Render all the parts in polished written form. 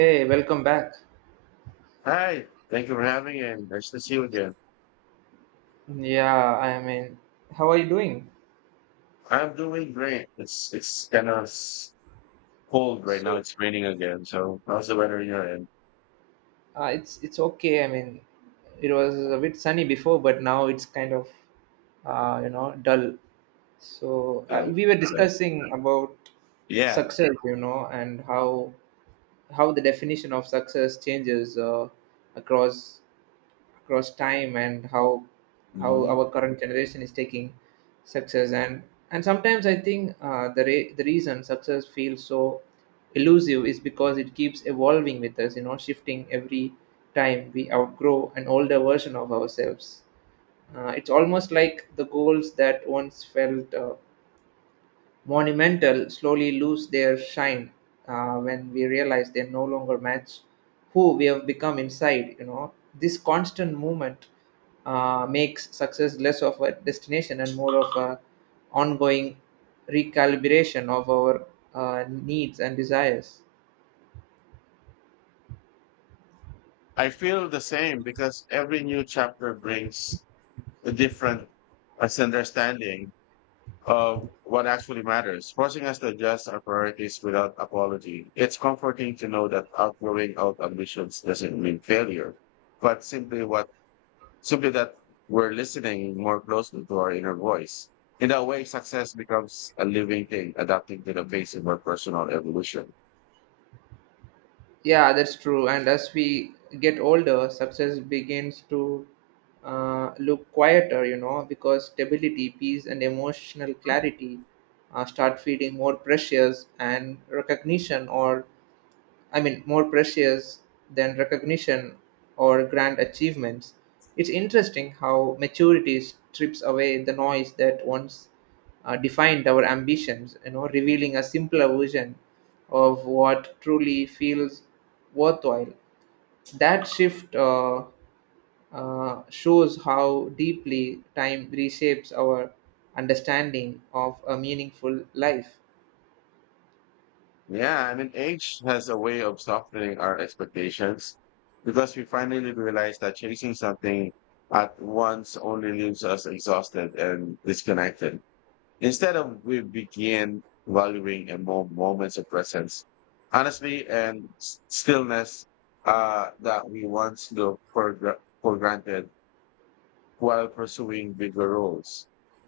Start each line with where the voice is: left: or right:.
right: Hey, welcome back.
left: Hi, thank you for having me and nice to see you again.
right: Yeah, I mean, how are you doing?
left: I'm doing great. It's kind of cold right now.
right: So,
left: It's raining again. So how's the weather in your end?
right: uh, it's okay. I mean, it was a bit sunny before, but now it's kind of dull. So
left: Uh,
right: we were
left: uh,
right: discussing about
left: yeah.
right: success, you know, and how the definition of success changes across across time and how
left: Mhm.
right: our current generation is taking success and sometimes I think the reason success feels so elusive is because it keeps evolving with us, you know, shifting every time we outgrow an older version of ourselves. It's almost like the goals that once felt monumental slowly lose their shine when we realize they no longer match who we have become inside. You know, this constant movement makes success less of a destination and more of a ongoing recalibration of our needs and desires.
left: I feel the same because every new chapter brings a different misunderstanding of what actually matters, forcing us to adjust our priorities without apology. It's comforting to know that outgrowing out ambitions doesn't mean failure, but simply that we're listening more closely to our inner voice. In that way, success becomes a living thing, adapting to the pace of our personal evolution.
right: Yeah, that's true. And as we get older, success begins to look quieter, you know, because stability, peace, and emotional clarity start feeling more precious, and recognition or I mean, more precious than recognition or grand achievements. It's interesting how maturity strips away the noise that once defined our ambitions, you know, revealing a simpler version of what truly feels worthwhile. That shift Shows how deeply time reshapes our understanding of a meaningful life.
left: Yeah, and an age has a way of softening our expectations because we finally realize that chasing something at once only leaves us exhausted and disconnected. Instead of we begin valuing a more moments of presence, honestly, and stillness that we once took for, for granted while pursuing bigger roles.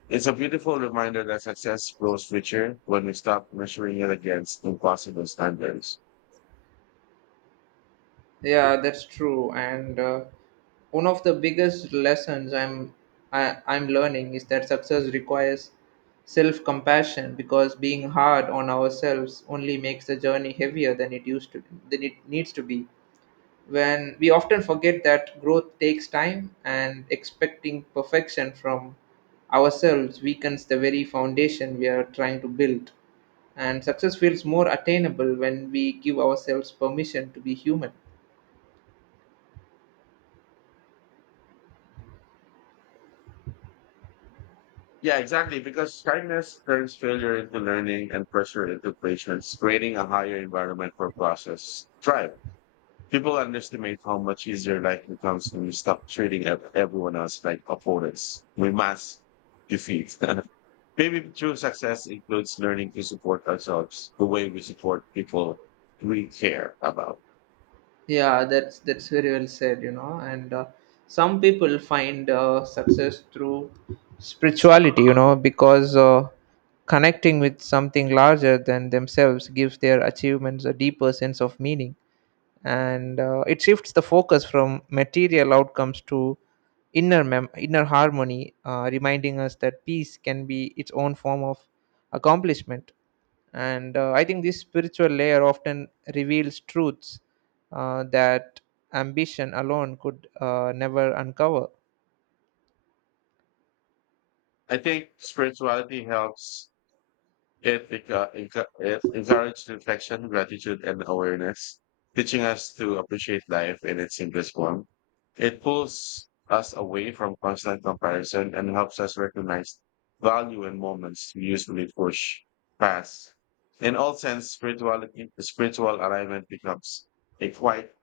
left: It's a beautiful reminder that success grows richer when we stop measuring it against impossible standards.
right: Yeah, that's true. And one of the biggest lessons I'm learning is that success requires self-compassion because being hard on ourselves only makes the journey heavier than it used to than it needs to be. When we often forget that growth takes time and expecting perfection from ourselves weakens the very foundation we are trying to build. And success feels more attainable when we give ourselves permission to be human.
left: Yeah, exactly. Because kindness turns failure into learning and pressure into patience, creating a higher environment for process. Thrive. People underestimate how much easier life becomes when we stop treating everyone else like opponents. We must defeat. Maybe true success includes learning to support ourselves the way we support people we care about.
right: Yeah, that's very well said, you know. And some people find success through spirituality, you know, because connecting with something larger than themselves gives their achievements a deeper sense of meaning, and it shifts the focus from material outcomes to inner harmony, reminding us that peace can be its own form of accomplishment. And I think this spiritual layer often reveals truths that ambition alone could never uncover.
left: I think spirituality helps. It encouraged reflection, gratitude, and awareness, teaching us to appreciate life in its simplest form. It pulls us away from constant comparison and helps us recognize value in moments we usually push past. In all sense, spiritual alignment becomes a quite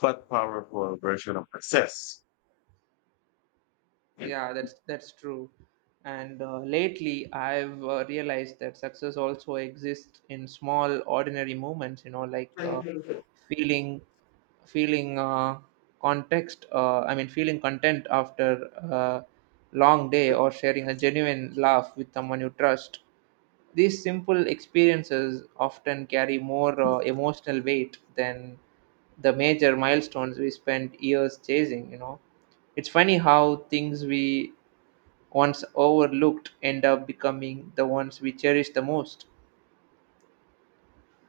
left: but powerful version of success.
right: Yeah, that's true. And lately, I've realized that success also exists in small, ordinary moments. You know, like feeling, feeling context. I mean, feeling content after a long day, or sharing a genuine laugh with someone you trust. These simple experiences often carry more emotional weight than the major milestones we spend years chasing. You know, it's funny how things we once overlooked end up becoming the ones we cherish the most.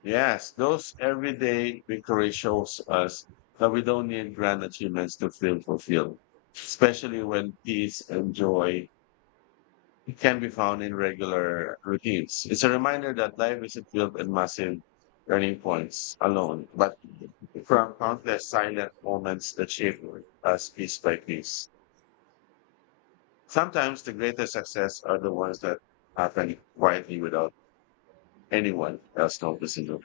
left: Yes, those everyday victory shows us that we don't need grand achievements to feel fulfilled, especially when peace and joy can be found in regular routines. It's a reminder that life isn't built in massive turning points alone, but from countless silent moments that shape us piece by piece. Sometimes the greatest success are the ones that happen quietly without anyone else noticing.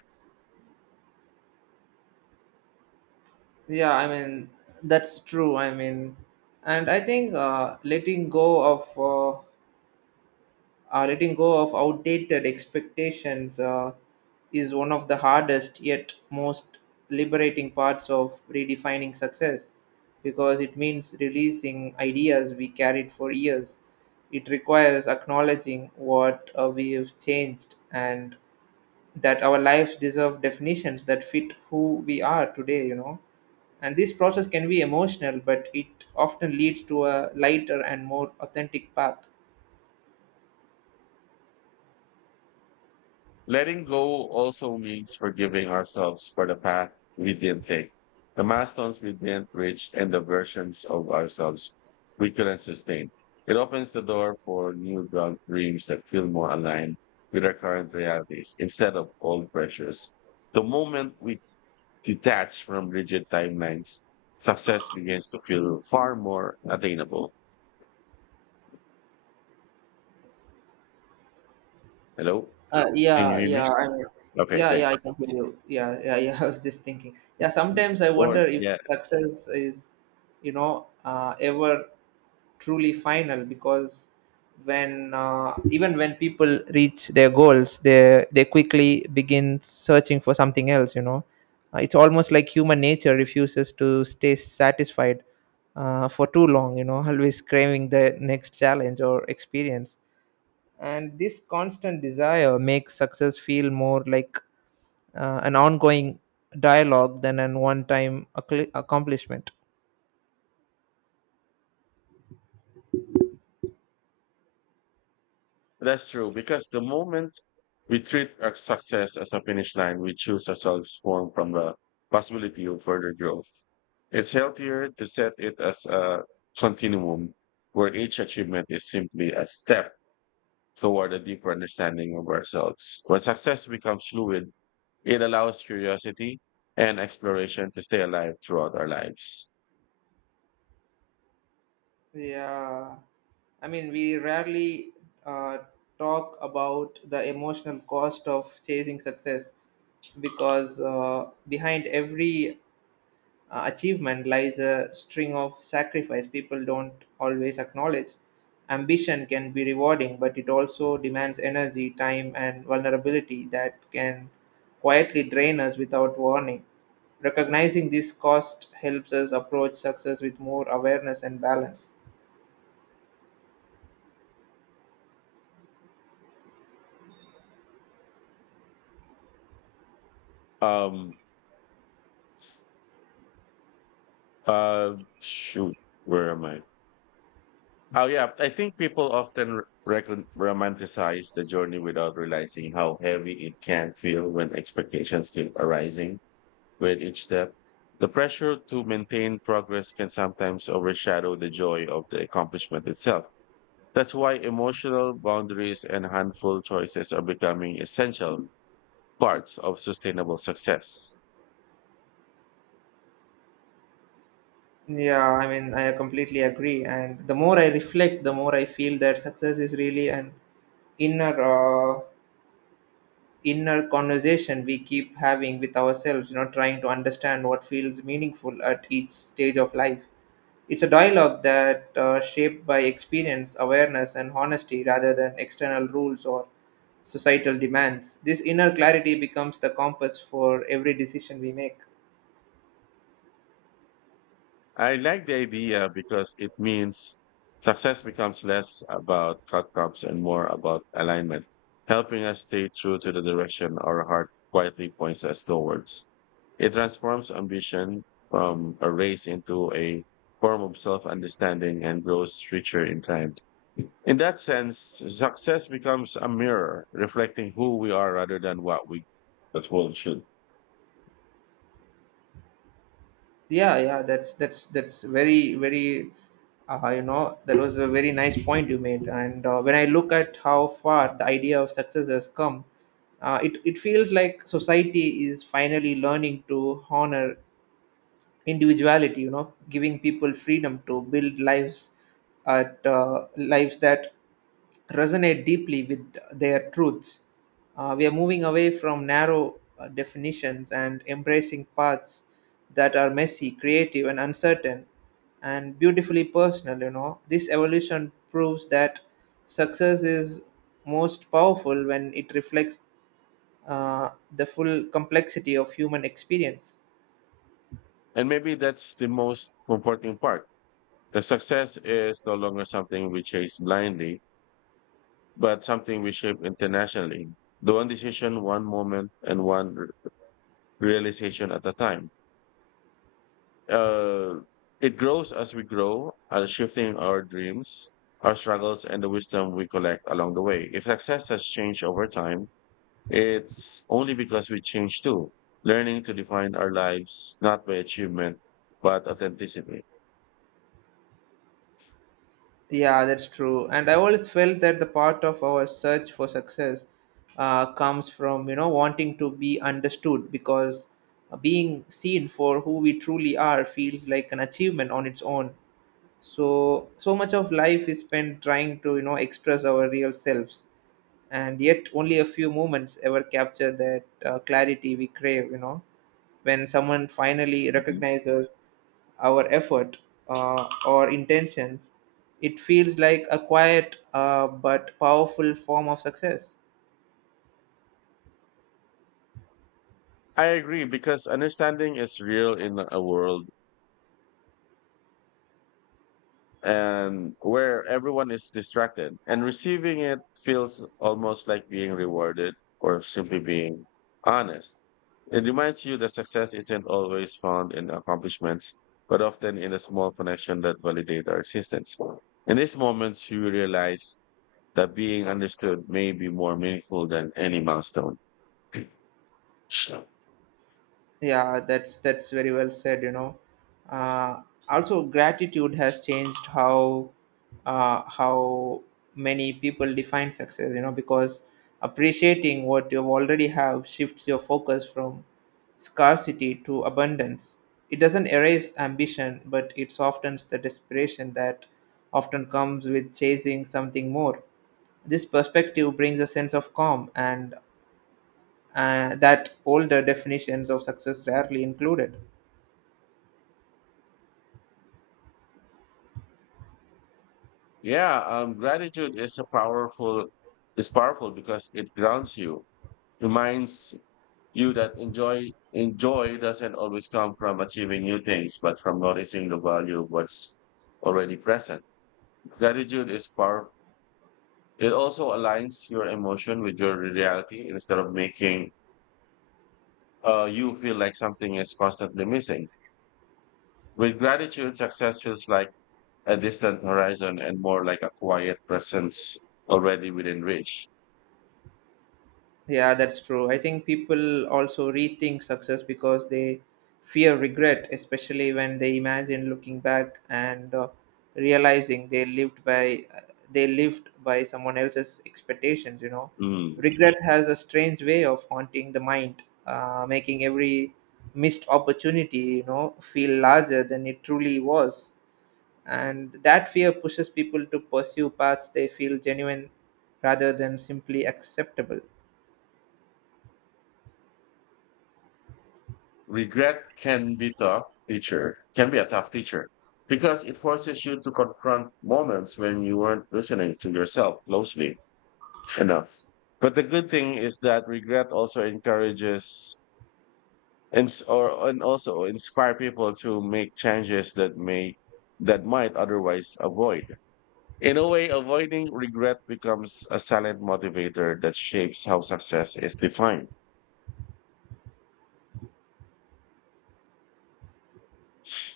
right: Yeah, I mean, that's true. I mean, and I think letting go of outdated expectations is one of the hardest yet most liberating parts of redefining success because it means releasing ideas we carried for years. It requires acknowledging what we have changed and that our lives deserve definitions that fit who we are today, you know. And this process can be emotional, but it often leads to a lighter and more authentic path.
left: Letting go also means forgiving ourselves for the path we didn't take, the milestones we didn't reach, and the versions of ourselves we couldn't sustain. It opens the door for new dreams that feel more aligned with our current realities instead of old pressures. The moment we detach from rigid timelines, success begins to feel far more attainable. Hello? Can you
right: Yeah,
left: hear me?
right: yeah, I mean,
left: Okay,
right: yeah, yeah, I
left: thanks.
right: can hear you. Yeah, yeah, yeah. I was just thinking. Yeah, sometimes I
left: Of
right: wonder
left: course,
right: if
left: yeah.
right: success is, you know, ever truly final because when even when people reach their goals, they quickly begin searching for something else. You know, it's almost like human nature refuses to stay satisfied for too long. You know, always craving the next challenge or experience, and this constant desire makes success feel more like an ongoing dialogue than an one time accomplishment.
left: That's true, because the moment we treat our success as a finish line, we choose ourselves form from the possibility of further growth. It's healthier to set it as a continuum where each achievement is simply a step toward a deeper understanding of ourselves. When success becomes fluid, it allows curiosity and exploration to stay alive throughout our lives.
right: Yeah, I mean, we rarely uh, talk about the emotional cost of chasing success because behind every achievement lies a string of sacrifice people don't always acknowledge. Ambition can be rewarding, but it also demands energy, time, and vulnerability that can quietly drain us without warning. Recognizing this cost helps us approach success with more awareness and balance.
left: Um, Shoot, where am I? Oh yeah, I think people often romanticize the journey without realizing how heavy it can feel when expectations keep arising with each step. The pressure to maintain progress can sometimes overshadow the joy of the accomplishment itself. That's why emotional boundaries and handful choices are becoming essential parts of sustainable success.
right: Yeah, I mean, I completely agree. And the more I reflect, the more I feel that success is really an inner uh, inner conversation we keep having with ourselves, you know, trying to understand what feels meaningful at each stage of life. It's a dialogue that shaped by experience, awareness, and honesty rather than external rules or societal demands. This inner clarity becomes the compass for every decision we make.
left: I like the idea because it means success becomes less about cutbacks and more about alignment, helping us stay true to the direction our heart quietly points us towards. It transforms ambition from a race into a form of self understanding and grows richer in time. In that sense, success becomes a mirror reflecting who we are rather than what we the world should.
right: Yeah, yeah, that's very very, you know, that was a very nice point you made. And when I look at how far the idea of success has come, it feels like society is finally learning to honor individuality. You know, giving people freedom to build lives that resonate deeply with their truths. We are moving away from narrow definitions and embracing paths that are messy, creative, and uncertain, and beautifully personal. You know, this evolution proves that success is most powerful when it reflects uh, the full complexity of human experience.
left: And maybe that's the most comforting part. The success is no longer something we chase blindly, but something we shape internationally. The one decision, one moment, and one realization at a time. Uh, it grows as we grow, shifting our dreams, our struggles, and the wisdom we collect along the way. If success has changed over time, it's only because we change too, learning to define our lives not by achievement, but authenticity.
right: Yeah, that's true. And I always felt that the part of our search for success comes from, you know, wanting to be understood because being seen for who we truly are feels like an achievement on its own. So so much of life is spent trying to, you know, express our real selves, and yet only a few moments ever capture that clarity we crave, you know, when someone finally
left: Mhm.
right: recognizes our effort or intentions. It feels like a quiet but powerful form of success.
left: I agree because understanding is real in a world and where everyone is distracted and receiving it feels almost like being rewarded or simply being honest. It reminds you that success isn't always found in accomplishments, but often in a small connection that validate our existence. In these moments, you realize that being understood may be more meaningful than any milestone.
right: Yeah, that's very well said. You know, uh, also gratitude has changed how many people define success. You know, because appreciating what you already have shifts your focus from scarcity to abundance. It doesn't erase ambition, but it softens the desperation that often comes with chasing something more. This perspective brings a sense of calm and that older definitions of success rarely included.
left: Yeah, gratitude is a powerful is powerful because it grounds you, reminds you that enjoy doesn't always come from achieving new things, but from noticing the value of what's already present. Gratitude is powerful. It also aligns your emotion with your reality instead of making you feel like something is constantly missing. With gratitude, success feels like a distant horizon and more like a quiet presence already within reach.
right: Yeah, that's true. I think people also rethink success because they fear regret, especially when they imagine looking back and realizing they lived by someone else's expectations. You know,
left: Mm.
right: regret has a strange way of haunting the mind, making every missed opportunity, you know, feel larger than it truly was. And that fear pushes people to pursue paths they feel genuine rather than simply acceptable.
left: Regret can be a tough teacher because it forces you to confront moments when you weren't listening to yourself closely enough, but the good thing is that regret also encourages and or and also inspire people to make changes that might otherwise avoid. In a way, avoiding regret becomes a silent motivator that shapes how success is defined.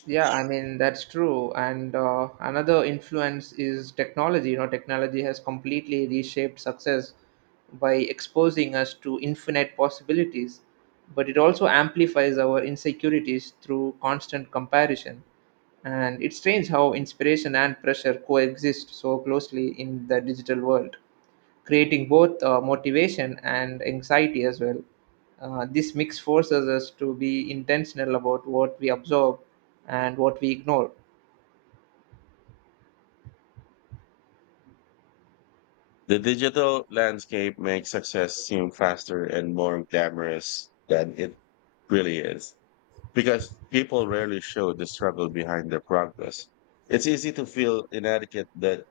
right: Yeah, I mean, that's true. And another influence is technology. You know, technology has completely reshaped success by exposing us to infinite possibilities, but it also amplifies our insecurities through constant comparison. And it's strange how inspiration and pressure coexist so closely in the digital world, creating both motivation and anxiety as well. This mix forces us to be intentional about what we absorb and what we ignore.
left: The digital landscape makes success seem faster and more glamorous than it really is because people rarely show the struggle behind their progress. It's easy to feel inadequate that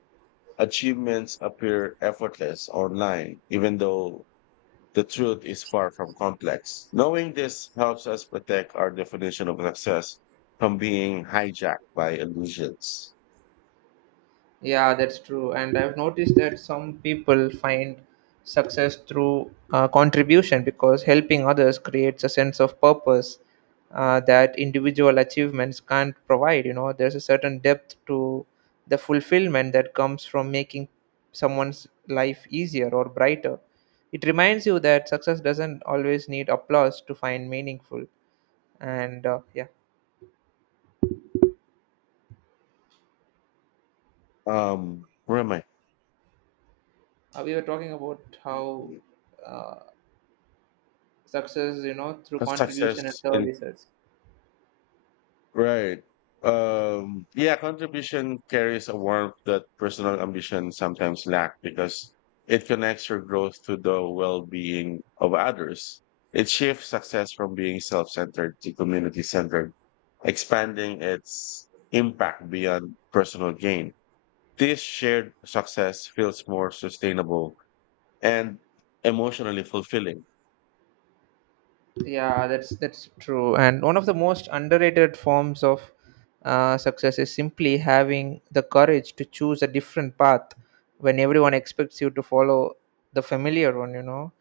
left: achievements appear effortless online, even though the truth is far from complex. Knowing this helps us protect our definition of success from being hijacked by illusions.
right: Yeah, that's true. And I've noticed that some people find success through contribution because helping others creates a sense of purpose that individual achievements can't provide. You know, there's a certain depth to the fulfillment that comes from making someone's life easier or brighter. It reminds you that success doesn't always need applause to find meaningful. And yeah,
left: Where am I?
right: we were talking about how uh, success, you know, through
left: Cause success
right: contribution and
left: in.
right: services.
left: Right. Yeah, contribution carries a warmth that personal ambition sometimes lack because it connects your growth to the well-being of others. It shifts success from being self-centered to community-centered, expanding its impact beyond personal gain. This shared success feels more sustainable and emotionally fulfilling.
right: Yeah, that's true, and one of the most underrated forms of success is simply having the courage to choose a different path when everyone expects you to follow the familiar one, you know.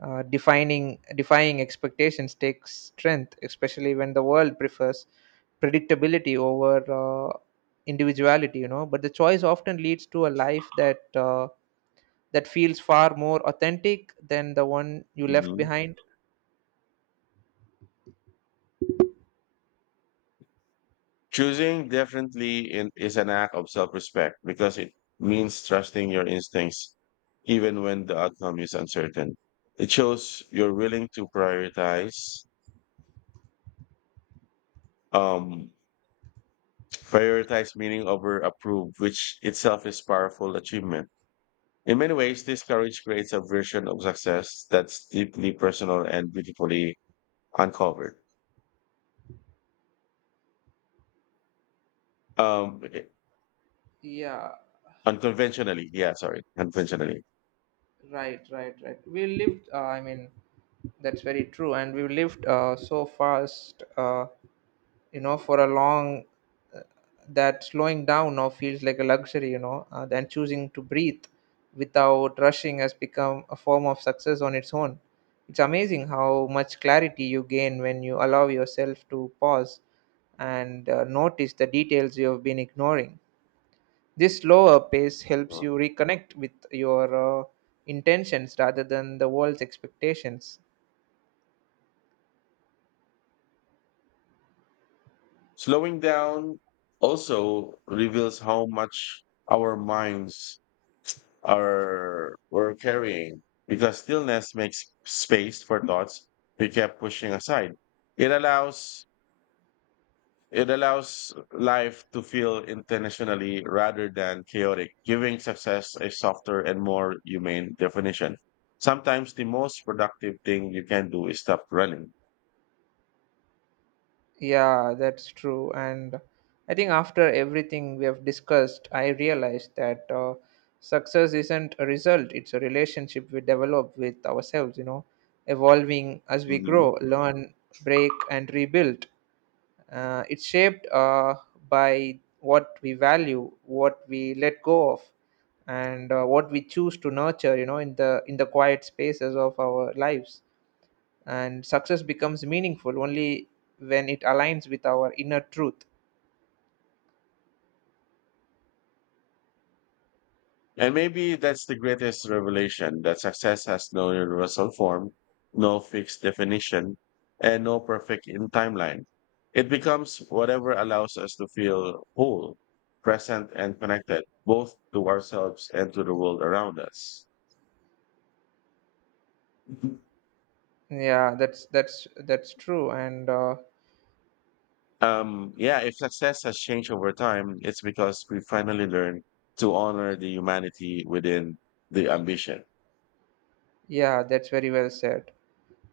right: Defining Defying expectations takes strength, especially when the world prefers predictability over uh, individuality, you know, but the choice often leads to a life that feels far more authentic than the one you left
left: Mhm.
right: behind.
left: Choosing differently is an act of self respect because it means trusting your instincts even when the outcome is uncertain. It shows you're willing to um, prioritize meaning over approve, which itself is powerful achievement. In many ways, this courage creates a version of success that's deeply personal and beautifully uncovered. Um,
right: Yeah,
left: Unconventionally, yeah, sorry, unconventionally.
right: right, right, right. I mean, that's very true. And we lived so fast, you know, for a long uh, that slowing down now feels like a luxury, you know, and choosing to breathe without rushing has become a form of success on its own. It's amazing how much clarity you gain when you allow yourself to pause and notice the details you have been ignoring. This slower pace helps you reconnect with your intentions rather than the world's expectations.
left: Slowing down also reveals how much our minds are were carrying because stillness makes space for thoughts we kept pushing aside. It allows it allows life to feel intentionally rather than chaotic, giving success a softer and more humane definition. Sometimes the most productive thing you can do is stop running.
right: Yeah, that's true. And I think after everything we have discussed, I realized that success isn't a result, it's a relationship we develop with ourselves, you know, evolving as we grow,
left: Mhm.
right: learn, break, and rebuild. It's shaped by what we value, what we let go of, and what we choose to nurture. You know, in the quiet spaces of our lives. And success becomes meaningful only when it aligns with our inner truth.
left: And maybe that's the greatest revelation that success has no universal form, no fixed definition, and no perfect in timeline. It becomes whatever allows us to feel whole, present, and connected, both to ourselves and to the world around us.
right: Yeah, that's true, and
left: Yeah, if success has changed over time, it's because we finally learned to honor the humanity within the ambition.
right: yeah, that's very well said.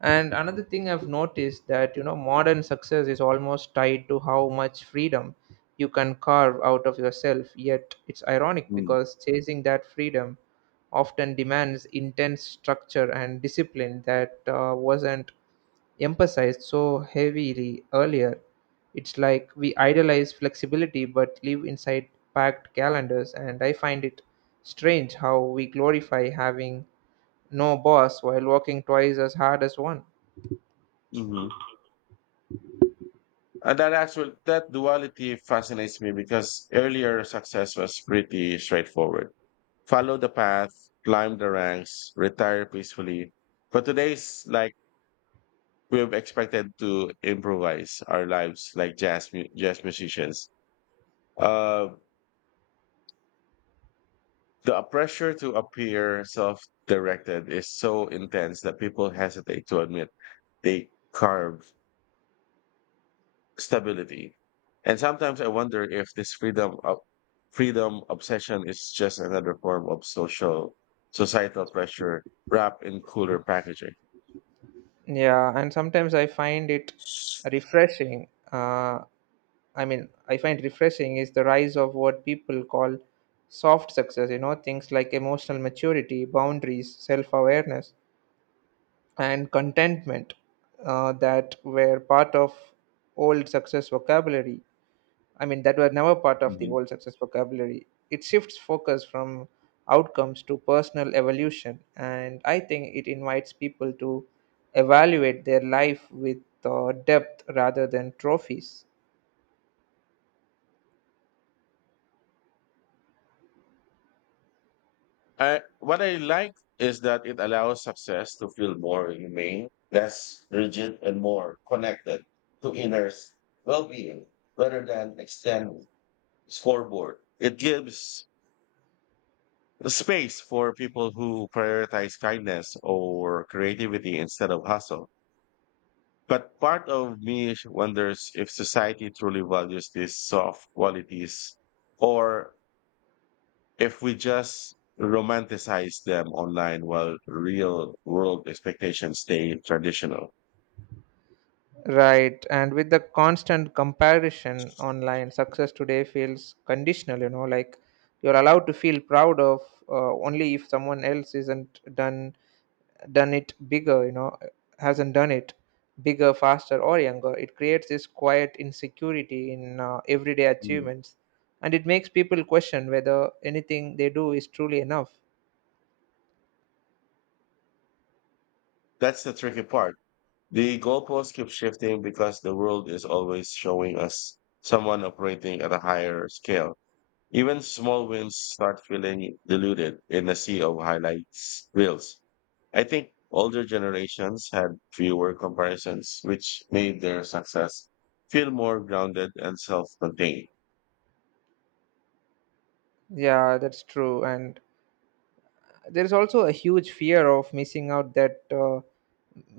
right: And another thing I've noticed that you know modern success is almost tied to how much freedom you can carve out of yourself. Yet it's ironic
left: Mm.
right: because chasing that freedom often demands intense structure and discipline that wasn't emphasized so heavily earlier. It's like we idolize flexibility but live inside packed calendars, and I find it strange how we glorify having no boss while working twice as hard as one.
left: Mhm. And that duality fascinates me because earlier success was pretty straightforward. Follow the path, climb the ranks, retire peacefully. But today's like we've expected to improvise our lives like jazz musicians. Uh, the pressure to appear self-directed is so intense that people hesitate to admit they carve stability. And sometimes I wonder if this freedom obsession is just another form of social societal pressure wrapped in cooler packaging.
right: Yeah, and sometimes I find it refreshing. I find refreshing is the rise of what people call soft success, you know, things like emotional maturity, boundaries, self awareness, and contentment that were part of old success vocabulary. I mean, that were never part of the
left: Mhm.
right: old success vocabulary. It shifts focus from outcomes to personal evolution, and I think it invites people to evaluate their life with depth rather than trophies.
left: What I like is that it allows success to feel more humane, less rigid, and more connected to inner well-being rather than external scoreboard. It gives space for people who prioritize kindness or creativity instead of hustle. But part of me wonders if society truly values these soft qualities or if we just romanticize them online while real world expectations stay traditional.
right: Right, and with the constant comparison online, success today feels conditional, you know, like you're allowed to feel proud of only if someone else isn't done done it bigger, you know, hasn't done it bigger, faster, or younger. It creates this quiet insecurity in everyday
left: Mm.
right: achievements, and it makes people question whether anything they do is truly enough.
left: That's the tricky part. The goalposts keep shifting because the world is always showing us someone operating at a higher scale. Even small wins start feeling diluted in a sea of highlights reels. I think older generations had fewer comparisons, which made their success feel more grounded and self contained.
right: Yeah, that's true, and there's also a huge fear of missing out that. Uh,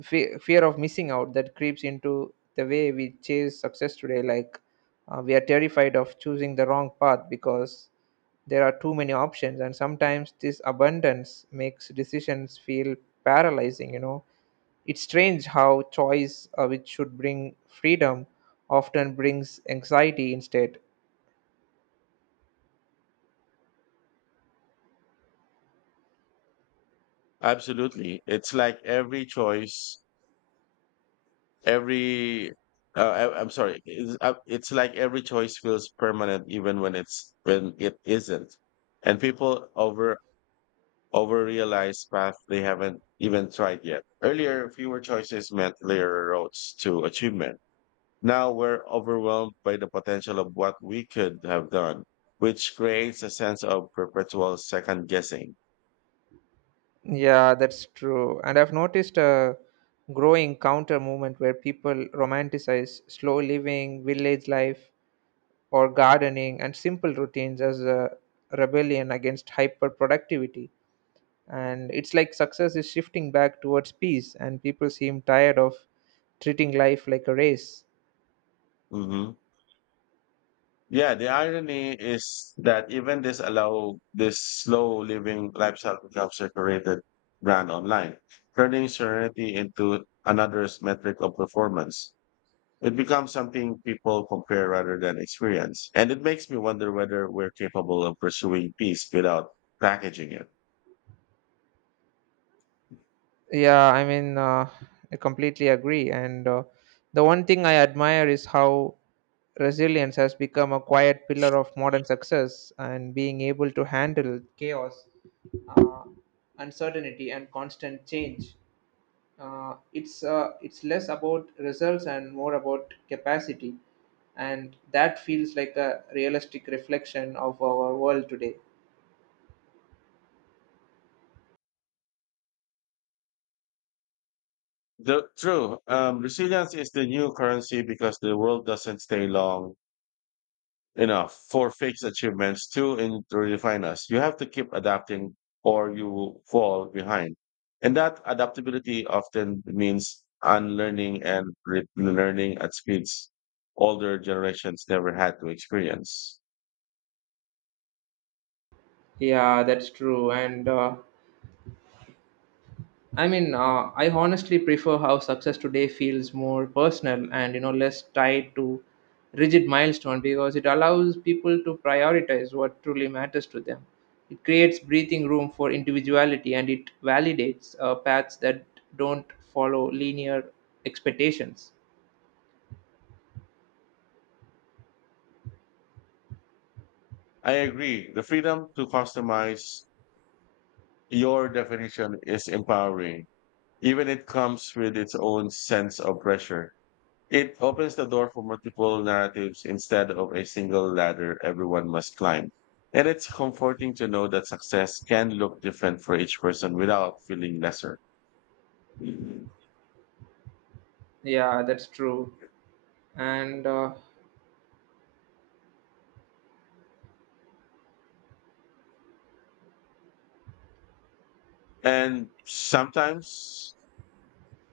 right: fe- Fear of missing out that creeps into the way we chase success today like we are terrified of choosing the wrong path because there are too many options, and sometimes this abundance makes decisions feel paralyzing, you know. It's strange how choice, which should bring freedom, often brings anxiety instead.
left: Absolutely. It's like every choice, every, I, I'm sorry, it's like every choice feels permanent even when when it isn't. And people over realized path they haven't even tried yet. Earlier, fewer choices meant clearer roads to achievement. Now we're overwhelmed by the potential of what we could have done, which creates a sense of perpetual second guessing.
right: Yeah, that's true, and I've noticed a growing counter movement where people romanticize slow living, village life, or gardening and simple routines as a rebellion against hyperproductivity. And it's like success is shifting back towards peace, and people seem tired of treating life like a race.
left: Hmm. Yeah, the irony is that even this slow living lifestyle becomes a curated brand online, turning serenity into another's metric of performance. It becomes something people compare rather than experience. And it makes me wonder whether we're capable of pursuing peace without packaging it.
right: Yeah, I mean, uh, I completely agree. And The one thing I admire is how resilience has become a quiet pillar of modern success and being able to handle chaos, uh, uncertainty, and constant change. It's less about results and more about capacity, and that feels like a realistic reflection of our world today.
left: Resilience is the new currency because the world doesn't stay long enough for fixed achievements to redefine us. You have to keep adapting or you fall behind. And that adaptability often means unlearning and relearning at speeds older generations never had to experience.
right: Yeah, that's true, and I honestly prefer how success today feels more personal and you know less tied to rigid milestone because it allows people to prioritize what truly matters to them. It creates breathing room for individuality, and it validates paths that don't follow linear expectations.
left: I agree. The freedom to customize your definition is empowering, even it comes with its own sense of pressure. It opens the door for multiple narratives instead of a single ladder everyone must climb. And it's comforting to know that success can look different for each person without feeling lesser.
right: Yeah, that's true. And
left: And sometimes,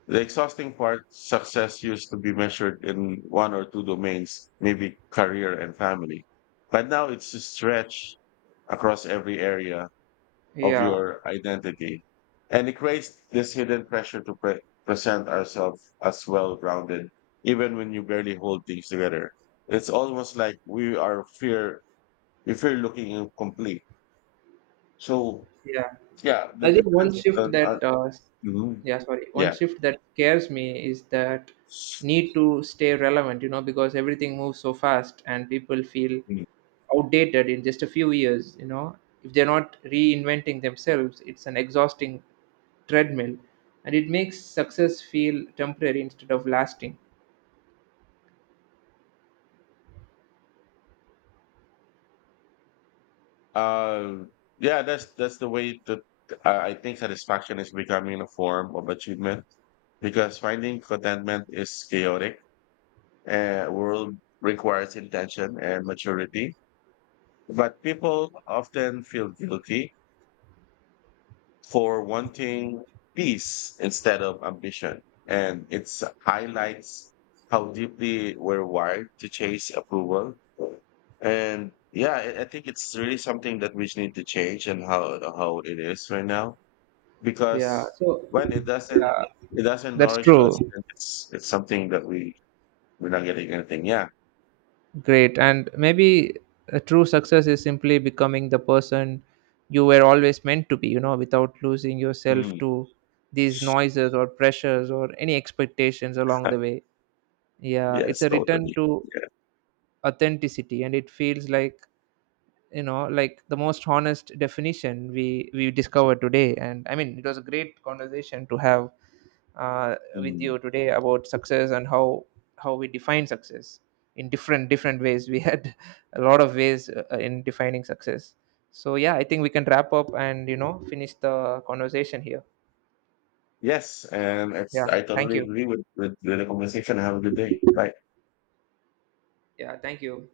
left: the exhausting part, success used to be measured in one or two domains, maybe career and family. But now it's a stretch across every area of
right: yeah,
left: your identity. And it creates this hidden pressure to present ourselves as well rounded even when you barely hold things together. It's almost like we fear looking incomplete. So,
right: yeah.
left: yeah, the
right: I think
left: difference. Mhm.
right: one
left: Yeah.
right: shift that scares me is that need to stay relevant, you know, because everything moves so fast and people feel
left: Mm-hmm.
right: outdated in just a few years, you know. If they're not reinventing themselves, it's an exhausting treadmill, and it makes success feel temporary instead of lasting.
left: Uh, yeah, that's the way that I think satisfaction is becoming a form of achievement because finding contentment is chaotic. World requires intention and maturity. But people often feel guilty for wanting peace instead of ambition, and it highlights how deeply we're wired to chase approval and yeah, I think it's really something that we need to change and how it is right now.
right: Yeah,
left: Because
right: so,
left: when it doesn't
right: yeah,
left: it doesn't
right: that's
left: nourish us,
right: true.
left: then it's something that we're not getting anything. Yeah.
right: Great. And maybe a true success is simply becoming the person you were always meant to be, you know, without losing yourself
left: Mm.
right: to these noises or pressures or any expectations along
left: Uh,
right: the way. Yeah, it's
left: Yes,
right: a return
left: totally.
right: to
left: Yeah.
right: authenticity, and it feels like, you know, like the most honest definition we discovered today. And I mean, it was a great conversation to have with
left: Mm.
right: you today about success and how we define success in different different ways. We had a lot of ways in defining success. So yeah, I think we can wrap up and you know finish the conversation here.
left: Yes, and
right: Yeah,
left: I
right: thank
left: totally
right: you.
left: agree with the conversation. Have a good day. Bye.
right: Yeah, thank you.